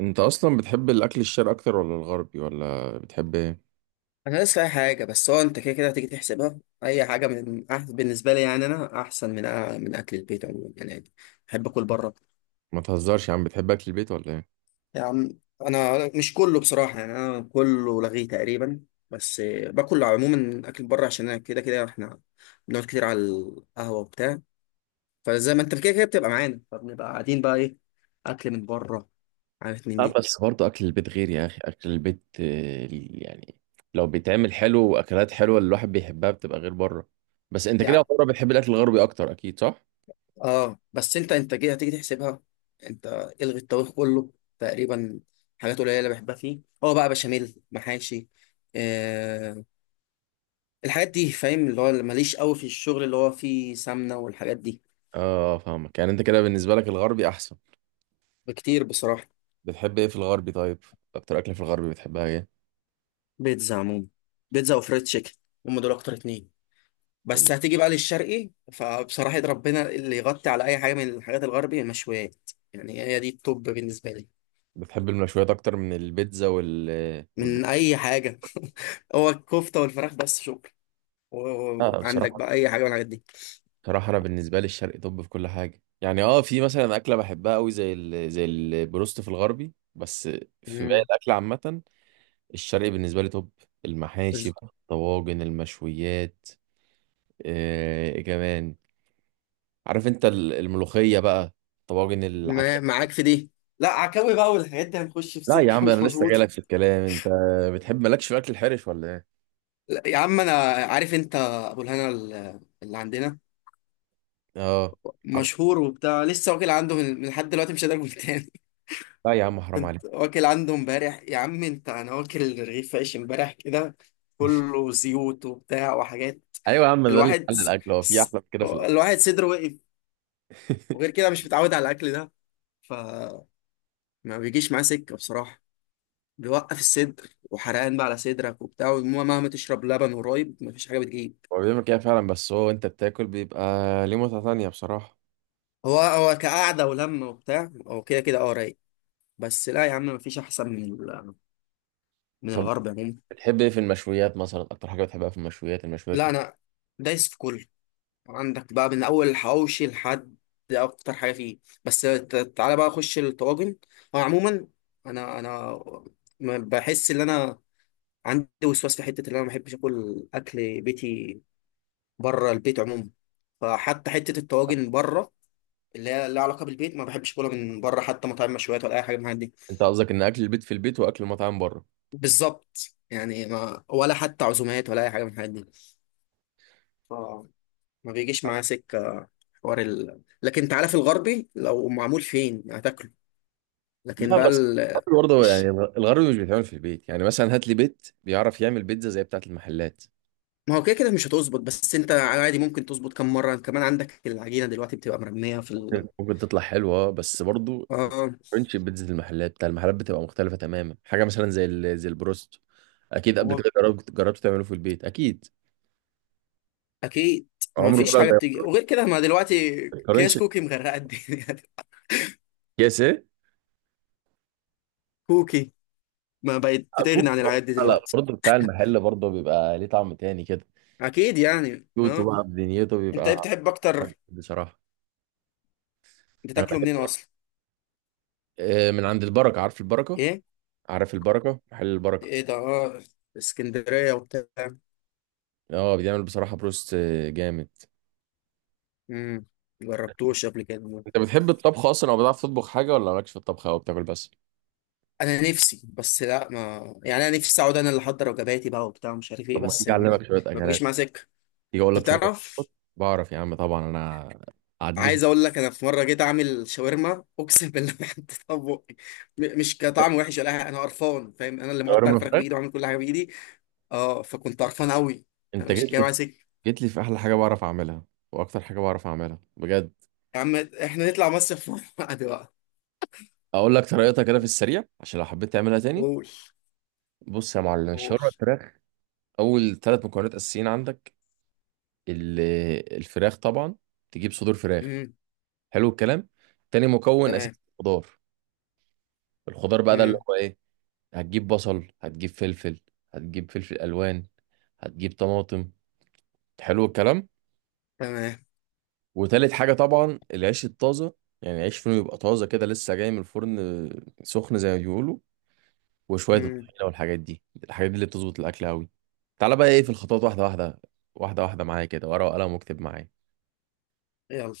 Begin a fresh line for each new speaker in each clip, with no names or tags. انت اصلا بتحب الاكل الشرقي اكتر ولا الغربي ولا بتحب ايه؟
انا لسه اي حاجه. بس هو انت كده كده هتيجي تحسبها اي حاجه بالنسبه لي، يعني انا احسن من اكل البيت عموما يعني. بحب اكل بره.
ما تهزرش يا عم، بتحب اكل البيت ولا ايه؟
يعني انا مش كله بصراحه، يعني انا كله لغيه تقريبا. بس باكل عموما اكل بره عشان انا كده كده احنا بنقعد كتير على القهوه وبتاع، فزي ما انت كده كده بتبقى معانا فبنبقى قاعدين بقى ايه، اكل من بره. عارف من
اه،
دي.
بس برضه اكل البيت غير يا اخي، اكل البيت يعني لو بيتعمل حلو واكلات حلوه اللي الواحد بيحبها بتبقى غير بره. بس انت كده
يعني
بره بتحب الاكل الغربي اكتر، اكيد صح؟
اه، بس انت انتاجيه هتيجي تحسبها. انت الغي الطبيخ كله تقريبا. حاجات قليله اللي بحبها فيه هو بقى بشاميل، محاشي، آه، الحاجات دي فاهم، اللي هو اللي ماليش قوي في الشغل اللي هو فيه سمنه والحاجات دي.
اه فاهمك، يعني انت كده بالنسبه لك الغربي احسن.
بكتير بصراحه.
بتحب ايه في الغربي طيب؟ اكتر اكل في الغربي بتحبها ايه؟
بيتزا عموما، بيتزا وفريد تشيكن. هم دول اكتر اتنين.
ال-
بس هتيجي بقى للشرقي فبصراحه يد ربنا اللي يغطي على اي حاجه من الحاجات الغربي، المشويات يعني، هي دي التوب بالنسبه لي.
بتحب المشويات اكتر من البيتزا وال والبر-
من اي حاجه. هو الكفته والفراخ بس، شكرا.
اه
وعندك
بصراحه،
بقى اي حاجه من الحاجات دي.
صراحة أنا بالنسبة لي الشرق طب في كل حاجة، يعني في مثلا أكلة بحبها أوي زي البروست في الغربي، بس في باقي
مم.
الأكل عامة الشرقي بالنسبة لي طب. المحاشي
بس-
بقى، الطواجن، المشويات، إيه كمان، عارف أنت الملوخية بقى، طواجن
ما
العكاوي.
معاك في دي. لا عكاوي بقى والحاجات دي هنخش في
لا يا
سكه
عم
مش
أنا لسه
مظبوطه.
جايلك في الكلام. أنت بتحب، مالكش في الأكل الحرش، ولا إيه؟
لا، يا عم انا عارف انت ابو الهنا اللي عندنا
أه. عارف.
مشهور وبتاع، لسه واكل عنده من لحد دلوقتي، مش قادر اقول تاني.
لا يا عم، حرام عليك.
كنت واكل عنده امبارح يا عم، انت انا واكل رغيف عيش امبارح كده كله زيوت وبتاع وحاجات.
أيوة يا عم، ده اللي
الواحد
حل
س...
الأكل، هو في
س...
أحلى من كده في الأكل؟
الواحد صدره وقف. وغير كده مش متعود على الاكل ده، فما بيجيش معاه سكه بصراحه. بيوقف الصدر وحرقان بقى على صدرك وبتاع، ومهما تشرب لبن ورايب مفيش حاجه بتجيب.
هو بيعمل كده فعلا، بس هو انت بتاكل بيبقى ليه متعة تانية بصراحة.
هو هو كقعده ولمه وبتاع، هو كده كده اه رايق. بس لا يا عم مفيش احسن من
طب
الغرب عموما.
بتحب ايه في المشويات مثلا؟ اكتر حاجة بتحبها في المشويات؟ المشويات
لا
كتير.
انا دايس في كله. عندك بقى من اول الحواوشي لحد اكتر حاجه فيه. بس تعالى بقى اخش الطواجن. هو عموما انا ما بحس ان انا عندي وسواس في حته، اللي انا ما بحبش اكل اكل بيتي بره البيت عموما. فحتى حته الطواجن بره، اللي هي لها علاقه بالبيت، ما بحبش اكلها من بره، حتى مطاعم مشويات ولا اي حاجه من الحاجات دي.
انت قصدك ان اكل البيت في البيت واكل المطاعم بره؟
بالظبط. يعني ما ولا حتى عزومات ولا اي حاجه من الحاجات دي. ف- ما بيجيش معايا سكه. لكن انت عارف الغربي لو معمول فين هتاكله. لكن
لا
بقى
بس
ال...
الغربي برضه، يعني
الش-
الغربي مش بيتعمل في البيت، يعني مثلا هات لي بيت بيعرف يعمل بيتزا زي بتاعة المحلات.
ما هو كده كده مش هتظبط، بس انت عادي ممكن تظبط كم مره كمان، عندك العجينه دلوقتي بتبقى مرميه
ممكن تطلع حلوة اه، بس برضه
اه.
مش بيتزا المحلات، بتاع المحلات بتبقى مختلفة تماما. حاجة مثلا زي البروست، اكيد قبل
هو
كده جربت تعمله في البيت اكيد.
اكيد ما
عمره
فيش
طلع
حاجه
زي؟
بتيجي، وغير كده ما دلوقتي
ما
كياس
تقارنش.
كوكي مغرقه الدنيا.
كيس ايه؟
كوكي ما بقت بتغني
اكون،
عن العادات دي
لا
دلوقتي.
برضه بتاع المحل برضه بيبقى ليه طعم تاني كده.
اكيد يعني
كيوتو
اه.
بقى بدنيته
انت
بيبقى
ايه بتحب
حلو
اكتر؟
بصراحة. انا
بتاكله منين
بحب
اصلا؟
من عند البركة، عارف البركة؟
ايه؟
عارف البركة، محل البركة.
ايه ده اه، اسكندريه وبتاع.
اه بيعمل بصراحة بروست جامد.
امم جربتوش قبل كده.
انت بتحب الطبخ اصلا او بتعرف تطبخ حاجة، ولا مالكش في الطبخ او بتاكل بس؟
انا نفسي، بس لا ما، يعني انا نفسي اقعد انا اللي احضر وجباتي بقى وبتاع، مش عارف
طب
ايه،
ما
بس
تيجي
ما,
اعلمك شوية
ما
اكلات.
بجيش مع سكه.
تيجي اقول
انت
لك شوية
بتعرف.
وصفات؟ بعرف يا عم طبعا، انا عديت في
عايز اقول لك، انا في مره جيت اعمل شاورما اقسم بالله ما حطيتها في بقي. مش كطعم وحش ولا حاجة، انا قرفان فاهم، انا اللي مقطع
شاورما
الفراخ
فراخ.
بايدي وعامل كل حاجه بايدي، اه، فكنت قرفان قوي. انا
انت
مش
جيت
جاي
لي،
مع سكه.
جيت لي في احلى حاجة بعرف اعملها واكتر حاجة بعرف اعملها بجد.
يا عم احنا نطلع مصيف مع بعض بقى.
اقول لك طريقتها كده في السريع عشان لو حبيت تعملها تاني.
قول.
بص يا معلم
قول.
الشاورما الفراخ. اول ثلاث مكونات اساسيين عندك، ال- الفراخ طبعا. تجيب صدور فراخ.
امم.
حلو الكلام. تاني مكون
تمام.
اساسي الخضار. الخضار بقى ده اللي
امم.
هو ايه؟ هتجيب بصل، هتجيب فلفل، هتجيب فلفل الوان، هتجيب طماطم. حلو الكلام.
تمام.
وتالت حاجه طبعا العيش الطازه، يعني عيش فينو يبقى طازه كده لسه جاي من الفرن سخن زي ما بيقولوا. وشويه
امم.
الطحينه والحاجات دي، الحاجات دي اللي بتظبط الاكل قوي. تعالى بقى ايه في الخطوات، واحده واحده، واحده واحده معايا كده، ورقه وقلم واكتب معايا.
يلا.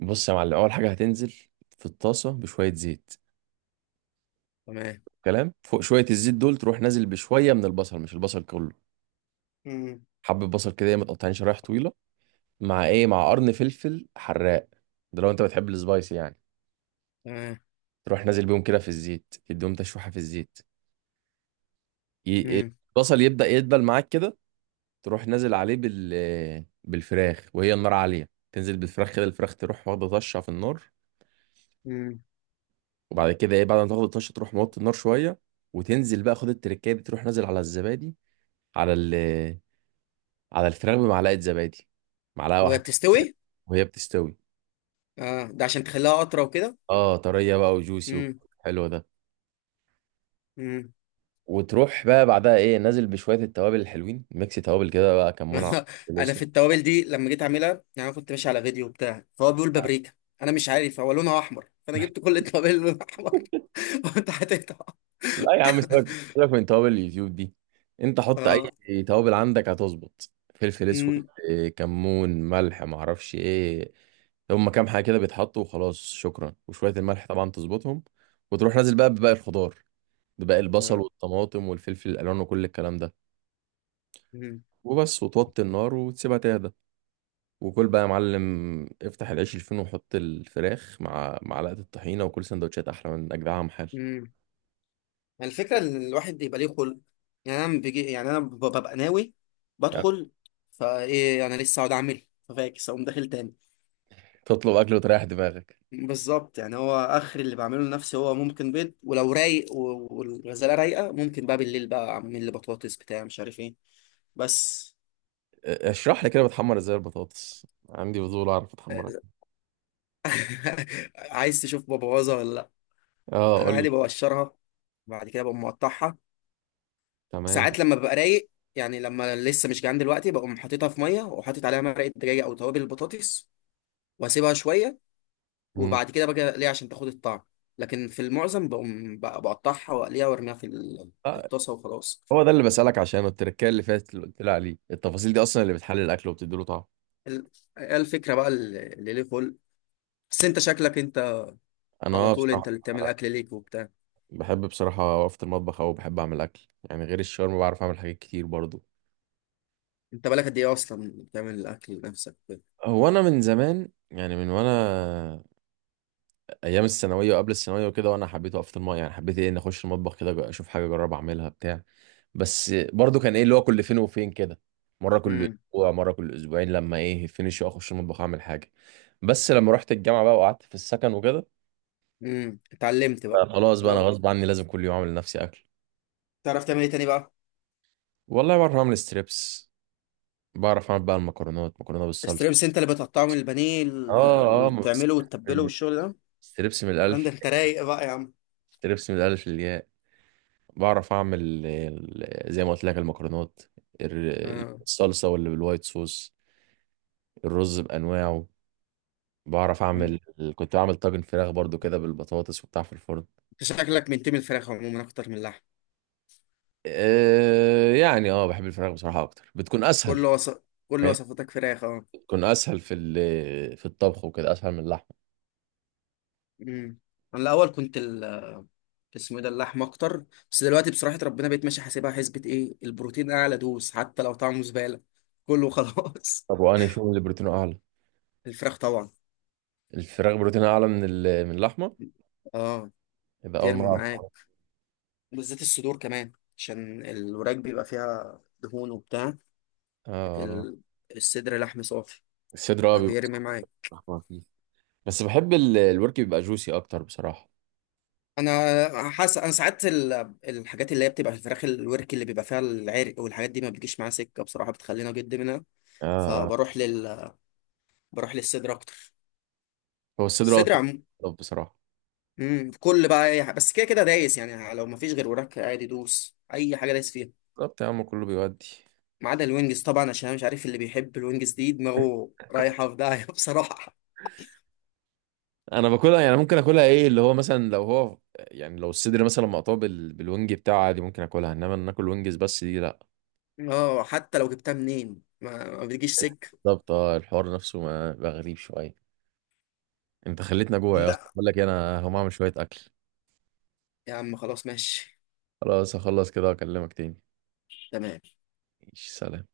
بص يا معلم، اول حاجه هتنزل في الطاسه بشويه زيت.
تمام.
كلام، فوق شويه الزيت دول تروح نازل بشويه من البصل، مش البصل كله،
امم.
حبه بصل كده متقطعين شرايح طويله، مع ايه، مع قرن فلفل حراق، ده لو انت بتحب السبايسي يعني.
تمام.
تروح نازل بيهم كده في الزيت، تديهم تشويحه في الزيت. ي...
امم.
البصل يبدا يدبل معاك كده، تروح نازل عليه بالفراخ وهي النار عاليه. تنزل بالفراخ كده، الفراخ تروح واخده طشه في النار.
امم.
وبعد كده ايه، بعد ما تاخد الطشه تروح موطي النار شويه، وتنزل بقى، خد التركايه دي، تروح نازل على الزبادي، على ال على الفراخ بمعلقه زبادي، معلقه
وهي
واحده
بتستوي؟
وهي بتستوي.
اه ده عشان تخليها اطرى وكده.
اه طريه بقى وجوسي،
امم.
حلو ده.
امم.
وتروح بقى بعدها ايه، نازل بشويه التوابل الحلوين، ميكس توابل كده بقى، كمون، فلفل
انا
اسود.
في التوابل دي لما جيت اعملها، يعني انا كنت ماشي على فيديو بتاع فهو بيقول بابريكا، انا مش عارف هو لونها احمر فانا جبت كل التوابل اللي لونها احمر. وانت حطيتها؟
لا يا عم، سيبك سيبك من توابل اليوتيوب دي، انت حط اي
اه.
توابل عندك هتظبط، فلفل اسود
امم.
كمون، ملح، معرفش ايه، هما كام حاجه كده بيتحطوا وخلاص شكرا، وشويه الملح طبعا تظبطهم. وتروح نازل بقى بباقي الخضار، بباقي البصل
آه.
والطماطم والفلفل الالوان وكل الكلام ده، وبس، وتوطي النار وتسيبها تهدى. وكل بقى يا معلم، افتح العيش الفين، وحط الفراخ مع معلقه الطحينه، وكل سندوتشات احلى من اجدعها محل.
امم. يعني الفكرة إن الواحد يبقى ليه خلق. يعني أنا بيجي، يعني أنا ببقى ناوي
يعني
بدخل، فإيه أنا لسه هقعد أعمل ففاكس أقوم داخل تاني.
تطلب اكل وتريح دماغك.
بالظبط. يعني هو آخر اللي بعمله لنفسي هو ممكن بيض، ولو رايق والغزالة رايقة ممكن بقى بالليل بقى أعمل لي بطاطس بتاع مش عارف إيه. بس.
اشرح لي كده بتحمر ازاي البطاطس، عندي فضول اعرف اتحمرها.
عايز تشوف ببوظها ولا لأ؟
اه
أنا
قول لي.
عادي بقشرها، بعد كده بقوم مقطعها.
تمام.
ساعات لما ببقى رايق، يعني لما لسه مش جعان دلوقتي، بقوم حاططها في ميه وحاطط عليها مرقه دجاج او توابل البطاطس واسيبها شويه،
مم.
وبعد كده باجي اقليها عشان تاخد الطعم. لكن في المعظم بقوم بقطعها واقليها وارميها في
آه،
الطاسه وخلاص.
هو ده اللي بسالك عشانه، التركيه اللي فاتت اللي قلت لي عليه، التفاصيل دي اصلا اللي بتحلل الاكل وبتدي له طعم.
ال- هي الفكره بقى اللي ليه خلق. بس انت شكلك انت
انا
على طول انت
بصراحه
اللي بتعمل اكل ليك وبتاع.
بحب بصراحة أقف في المطبخ، أو بحب أعمل أكل، يعني غير الشاورما بعرف أعمل حاجات كتير برضو.
انت بالك قد ايه اصلا بتعمل الاكل لنفسك وكده؟
هو أنا من زمان يعني، وأنا أيام الثانوية وقبل الثانوية وكده، وأنا حبيت أقف في المطبخ، يعني حبيت إيه، إن أخش المطبخ كده أشوف حاجة أجرب أعملها بتاع. بس برضو كان إيه اللي هو كل فين وفين كده، مرة كل
امم.
أسبوع، مرة كل أسبوعين، لما إيه فينش أخش المطبخ أعمل حاجة. بس لما رحت الجامعة بقى وقعدت في السكن وكده،
امم. اتعلمت بقى.
بقى خلاص بقى، أنا
لو
غصب عني لازم كل يوم أعمل لنفسي أكل.
تعرف تعمل ايه تاني بقى؟
والله بعرف أعمل ستريبس، بعرف أعمل بقى المكرونات، مكرونة بالصلصة.
الستريمس انت اللي بتقطعه من البانيه
اه اه، ما بس-
وتعمله وتتبله والشغل ده؟
ستريبس من الالف،
عندك انت رايق بقى يا عم.
ستريبس من الالف للياء. بعرف اعمل زي ما قلت لك المكرونات،
اه.
الصلصه واللي بالوايت صوص، الرز بانواعه بعرف
انت
اعمل. كنت بعمل طاجن فراخ برضو كده بالبطاطس وبتاع في الفرن.
شكلك منتمي الفراخ عموما اكتر من اللحم.
يعني اه، بحب الفراخ بصراحه اكتر، بتكون
كل
اسهل.
وصف، كل
فاهم
وصفاتك فراخ اه.
بتكون اسهل في الطبخ وكده اسهل من اللحمه.
امم. انا الاول كنت اسمه إيه ده، اللحم اكتر. بس دلوقتي بصراحه ربنا، بقيت ماشي حاسبها حسبه ايه البروتين اعلى دوس، حتى لو طعمه زباله كله خلاص.
طب وانهي فيهم اللي بروتينه اعلى؟
الفراخ طبعا.
الفراخ بروتينه اعلى من اللحمه؟
اه
يبقى اول
ترمي
مره أعرف.
معاك.
اه.
بالذات الصدور كمان عشان الوراك بيبقى فيها دهون وبتاع.
آه، آه.
ال... الصدر لحم صافي،
الصدر اه، بيبقى،
فبيرمي معاك.
بس بحب الورك بيبقى جوسي اكتر بصراحه.
انا حاسس انا ساعات الحاجات اللي هي بتبقى في الفراخ الورك اللي بيبقى فيها العرق والحاجات دي ما بتجيش معاها سكه بصراحه، بتخلينا جد.
آه آه.
فبروح لل بروح للصدر اكتر.
هو الصدر
الصدر
أكتر
عم.
بصراحه.
مم. كل بقى اي حاجه، بس كده كده دايس يعني، لو مفيش غير وراك عادي دوس، اي حاجه دايس فيها.
بالظبط يا عم، كله بيودي.
ما عدا الوينجز طبعا، عشان أنا مش عارف اللي بيحب الوينجز دي دماغه رايحه في داهيه بصراحه.
انا باكلها يعني، ممكن اكلها ايه اللي هو مثلا، لو هو يعني لو الصدر مثلا مقطوع بالوينج بتاعه عادي ممكن اكلها، انما إن ناكل وينجز بس دي لا.
اه حتى لو جبتها منين ما بتجيش سكه.
بالظبط، اه، الحوار نفسه، ما بقى غريب شويه. انت خليتنا جوع يا اسطى،
لا
بقول لك انا هقوم اعمل شويه اكل.
يا عم خلاص ماشي.
خلاص هخلص كده واكلمك تاني.
تمام.
ماشي، سلام.